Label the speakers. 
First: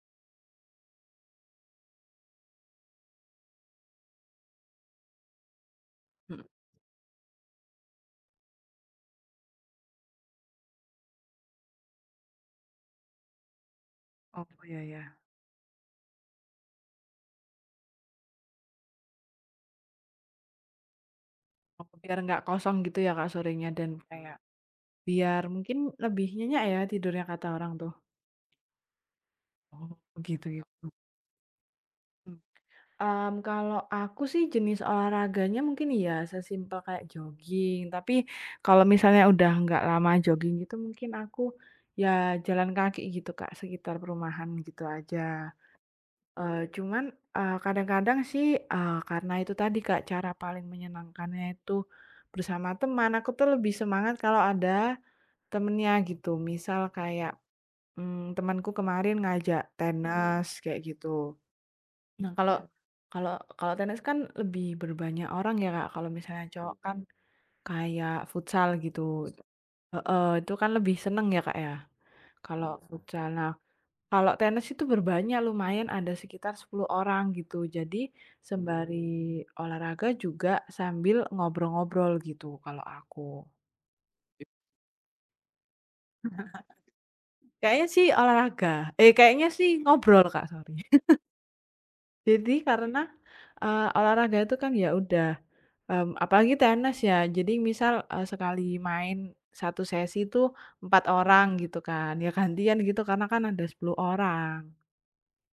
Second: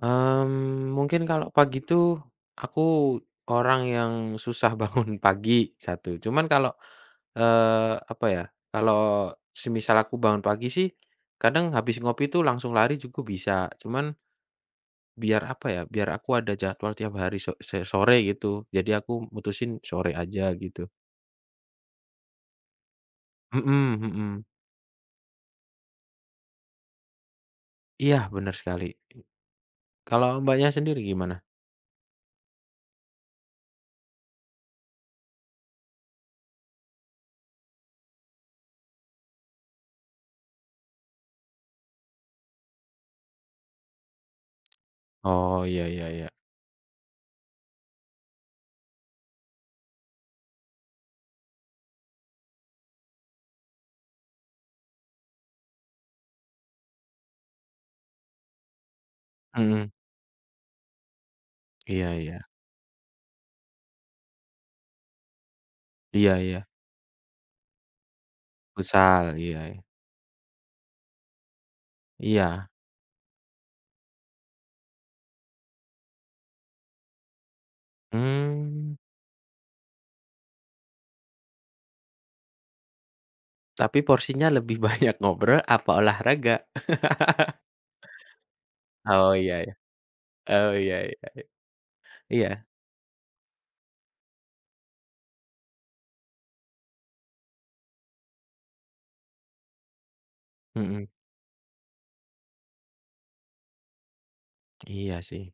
Speaker 1: Mmm, mungkin kalau pagi tuh, aku orang yang susah bangun pagi, satu. Cuman
Speaker 2: Mhm.
Speaker 1: kalau, eee, apa ya, kalau semisal aku bangun pagi sih kadang habis ngopi tuh langsung lari juga bisa. Cuman
Speaker 2: Oh, iya ya.
Speaker 1: biar apa ya, biar aku ada jadwal tiap hari so se sore gitu. Jadi aku mutusin sore aja gitu.
Speaker 2: Oh biar nggak kosong gitu ya Kak, sorenya dan
Speaker 1: Mhm
Speaker 2: kayak
Speaker 1: mhm.
Speaker 2: biar mungkin lebih nyenyak ya tidurnya kata orang tuh.
Speaker 1: Iya benar sekali, di
Speaker 2: Oh
Speaker 1: kalau
Speaker 2: gitu
Speaker 1: Mbaknya
Speaker 2: gitu.
Speaker 1: sendiri gimana?
Speaker 2: Mmm. Mmm, kalau aku sih jenis olahraganya mungkin ya sesimpel kayak jogging. Tapi kalau misalnya udah nggak lama jogging gitu mungkin aku, ya jalan kaki kayak gitu Kak, sekitar perumahan gitu aja.
Speaker 1: Oh iya, ya ya.
Speaker 2: Eee, cuman, eee, kadang-kadang sih, eee, karena itu tadi Kak cara paling menyenangkannya itu bersama teman. Aku tuh lebih semangat kalau ada temennya gitu. Misal kayak, mmm, temenku kemarin ngajak
Speaker 1: Mhm.
Speaker 2: tenis kayak gitu.
Speaker 1: Iya
Speaker 2: Nah,
Speaker 1: iya.
Speaker 2: kalau, kalau, kalau tenis kan lebih berbanyak orang ya Kak. Kalau
Speaker 1: Iya
Speaker 2: misalnya
Speaker 1: iya.
Speaker 2: cowok kan kayak futsal gitu
Speaker 1: Futsal, iy e
Speaker 2: heeh, itu kan lebih senang ya Kak ya
Speaker 1: Iya.
Speaker 2: kalau futsal, nah. Kalau tenis itu berbanyak lumayan ada sekitar 10 orang gitu. Jadi
Speaker 1: Mmm.
Speaker 2: sembari olahraga juga sambil ngobrol-ngobrol gitu kalau aku.
Speaker 1: Tapi porsinya lebih banyak ngobrol apa olahraga?
Speaker 2: Kayaknya sih olahraga eh,
Speaker 1: Oh
Speaker 2: kayaknya
Speaker 1: iya,
Speaker 2: sih
Speaker 1: e
Speaker 2: ngobrol Kak,
Speaker 1: oh
Speaker 2: sorry.
Speaker 1: iya e ya e
Speaker 2: Jadi
Speaker 1: iya.
Speaker 2: karena, eee, olahraga itu kan ya udah, mmm, apalagi tenis ya. Jadi misal, eee, sekali main, 1 sesi itu 4
Speaker 1: Mhm.
Speaker 2: orang gitu kan. Ya gantian gitu karena kan ada 10 orang.
Speaker 1: Iya sih.